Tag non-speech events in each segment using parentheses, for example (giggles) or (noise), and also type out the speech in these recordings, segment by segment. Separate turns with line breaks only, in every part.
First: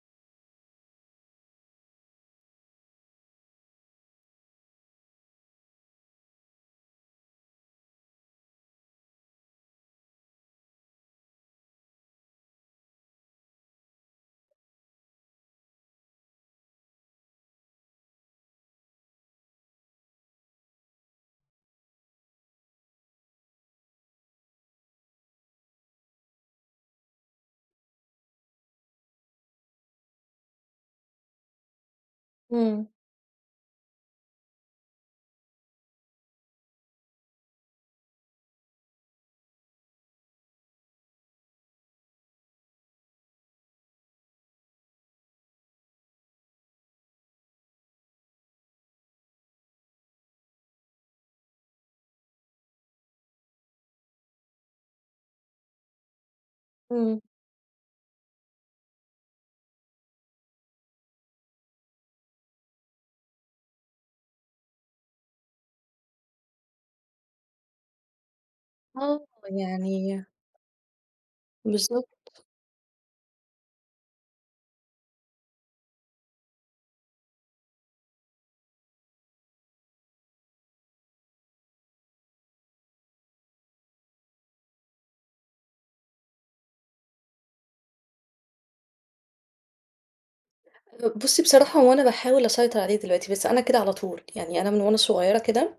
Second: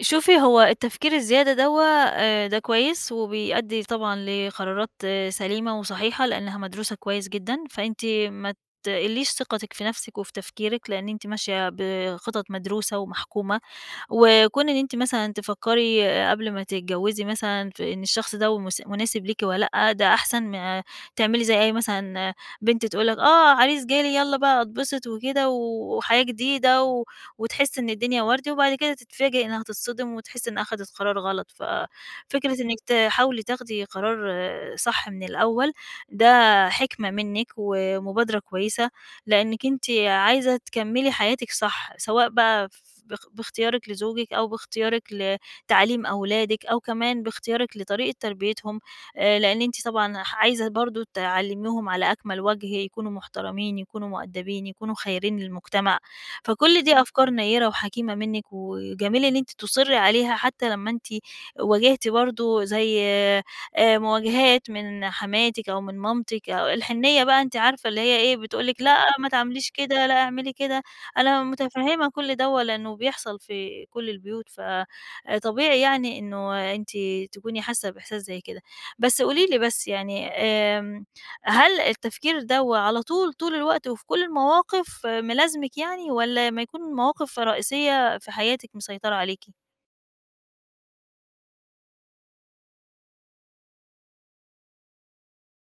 شوفي، هو التفكير الزيادة دَوّة، آآ، ده كويس وبيأدّي طبعًا لقرارات سليمة وصحيحة لأنها مدروسة كويس جدًا، فأنتِ ما تقلّيش ثقتِك في نفسِك وفي تفكيرِك، لإن أنتِ ماشية بِخطط مدروسة ومحكومة، وكون إن أنتِ مثلًا تفكّري قبل ما تتجوزي مثلًا في إن الشخص ده ومس مناسب ليكِ والّا لأ. ده أحسن ما تعملي زي أي مثلًا بنت تقول لك: "آه عريس جالي، يالّا بقى أتبسط وكده، و وحياة جديدة." و وتحس إن الدنيا وردي، وبعد كده تتفاجئ إنها تتصدِم وتحِس إنها خدت قرار غلط، ففكرة إنِك
إمم.
تحاولي تاخدي قرار صح من الأول، ده حِكمة منِّك ومبادرة كويسة. لإنِّك أنتِ عايزة تكملي حياتِك صح، سواء بقى ف باخ باختيارِك لزوجِك، أو باختيارِك لتعليم أولادِك، أو كمان باختيارِك لطريقة تربيتهم، آآ، لإن أنتِ طبعًا ح عايزة برضه تعلّميهم على أكمل وَجه، يكونوا محترمين، يكونوا مؤدبين، يكونوا خيرين للمجتمع، فكل دي
إمم.
أفكار نيّرة وحكيمة منِّك، وجميل إن أنتِ تُصرّي عليها، حتى لما أنتِ واجِهتي برضه زي آآ، مواجهات من حماتِك أو من مامتِك، أو الحنّية بقى، أنتِ عارفة اللي هي إيه، بتقول لِك:
آه
"لأ
(unintelligible)
ما تعمليش كده، لأ
يعني
اعملي كده." أنا مُتفهّمة كل
بالضبط.
دوّه ولإنه بيحصل في كل البيوت، فآآ، طبيعي يعني إنه أنتِ تكوني حاسّة بإحساس زي كده. بس قولي لي، بس يعني، آمم، هل التفكير دَوّة على طول طول الوقت وفي كل المواقف ملازمِك يعني، والّا أما يكون مواقف رئيسية في حياتِك مِسيطرة عليكِ؟
آآ بُصّي بصراحة هو أنا باحاول أسيطر عليه دلوقتي بس أنا كده على طول يعني أنا من وأنا صغيرة كده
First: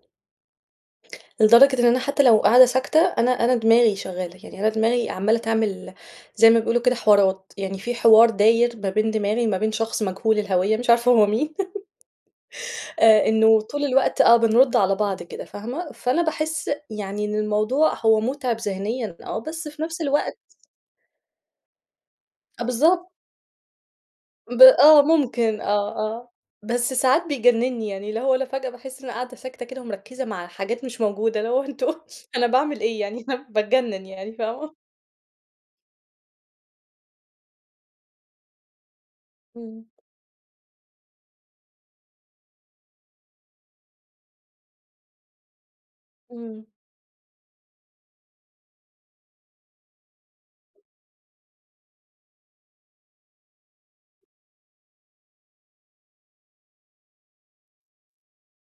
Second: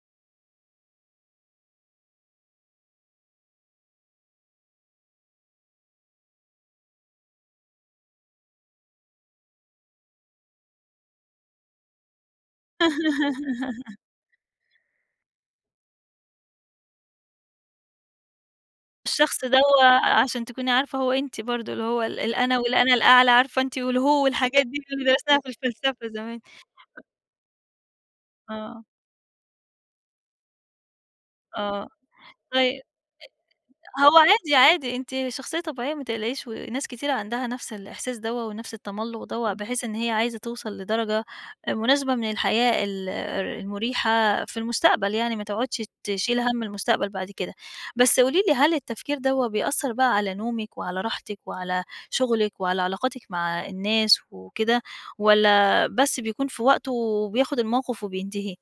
لدرجة إن أنا حتى لو قاعدة ساكتة أنا أنا دماغي شغالة كده يعني أنا دماغي عمالة تعمل زي ما بيقولوا كده حوارات يعني في حوار داير ما بين دماغي وما بين شخص مجهول الهوية مش عارفة هو مين (laughs) آآ إنه طول
(giggles)
الوقت آه بنرُد على بعض كده فاهمة؟ فأنا باحس يعني إن الموضوع هو مُتعب ذهنيًا آه
الشخص
بس في
دَوّة
نفس الوقت
عشان تكوني عارفة هو أنتِ برضه اللي هو ال الأنا
أ
والأنا
بالضبط.
الأعلى عارفة أنتِ والهو
ب
والحاجات دي
آه
اللي درسناها في
ممكن آه
الفلسفة
آه
زمان.
بس ساعات بيجنِّني يعني اللي هو لأ فجأة
آه.
باحس إني قاعدة ساكتة كده ومركزة مع حاجات مش موجودة اللي هو
آه،
أنتم أنا باعمل
طيب
إيه (unintelligible) يعني
أ
باتجنِّن
هو
يعني
عادي
فاهمة؟
عادي أنتِ شخصيّة طبيعيّة ما تقلقيش وناس كتير عندها نفس الإحساس دَوّة ونفس التملّق دَوّة بحيث
إمم.
إن هي عايزة توصل لدرجة مناسبة من الحياة ال المُريحة في المستقبل، يعني ما تقعدش تشيل هَم
إمم.
المستقبل بعد كده. بس قولي لي، هل التفكير دَوّة بيأثّر بقى على نومِك، وعلى راحتِك، وعلى شغلِك وعلى علاقاتِك مع الناس وكده والّا بس بيكون في وقتُه وبياخُد الموقف وبينتهي؟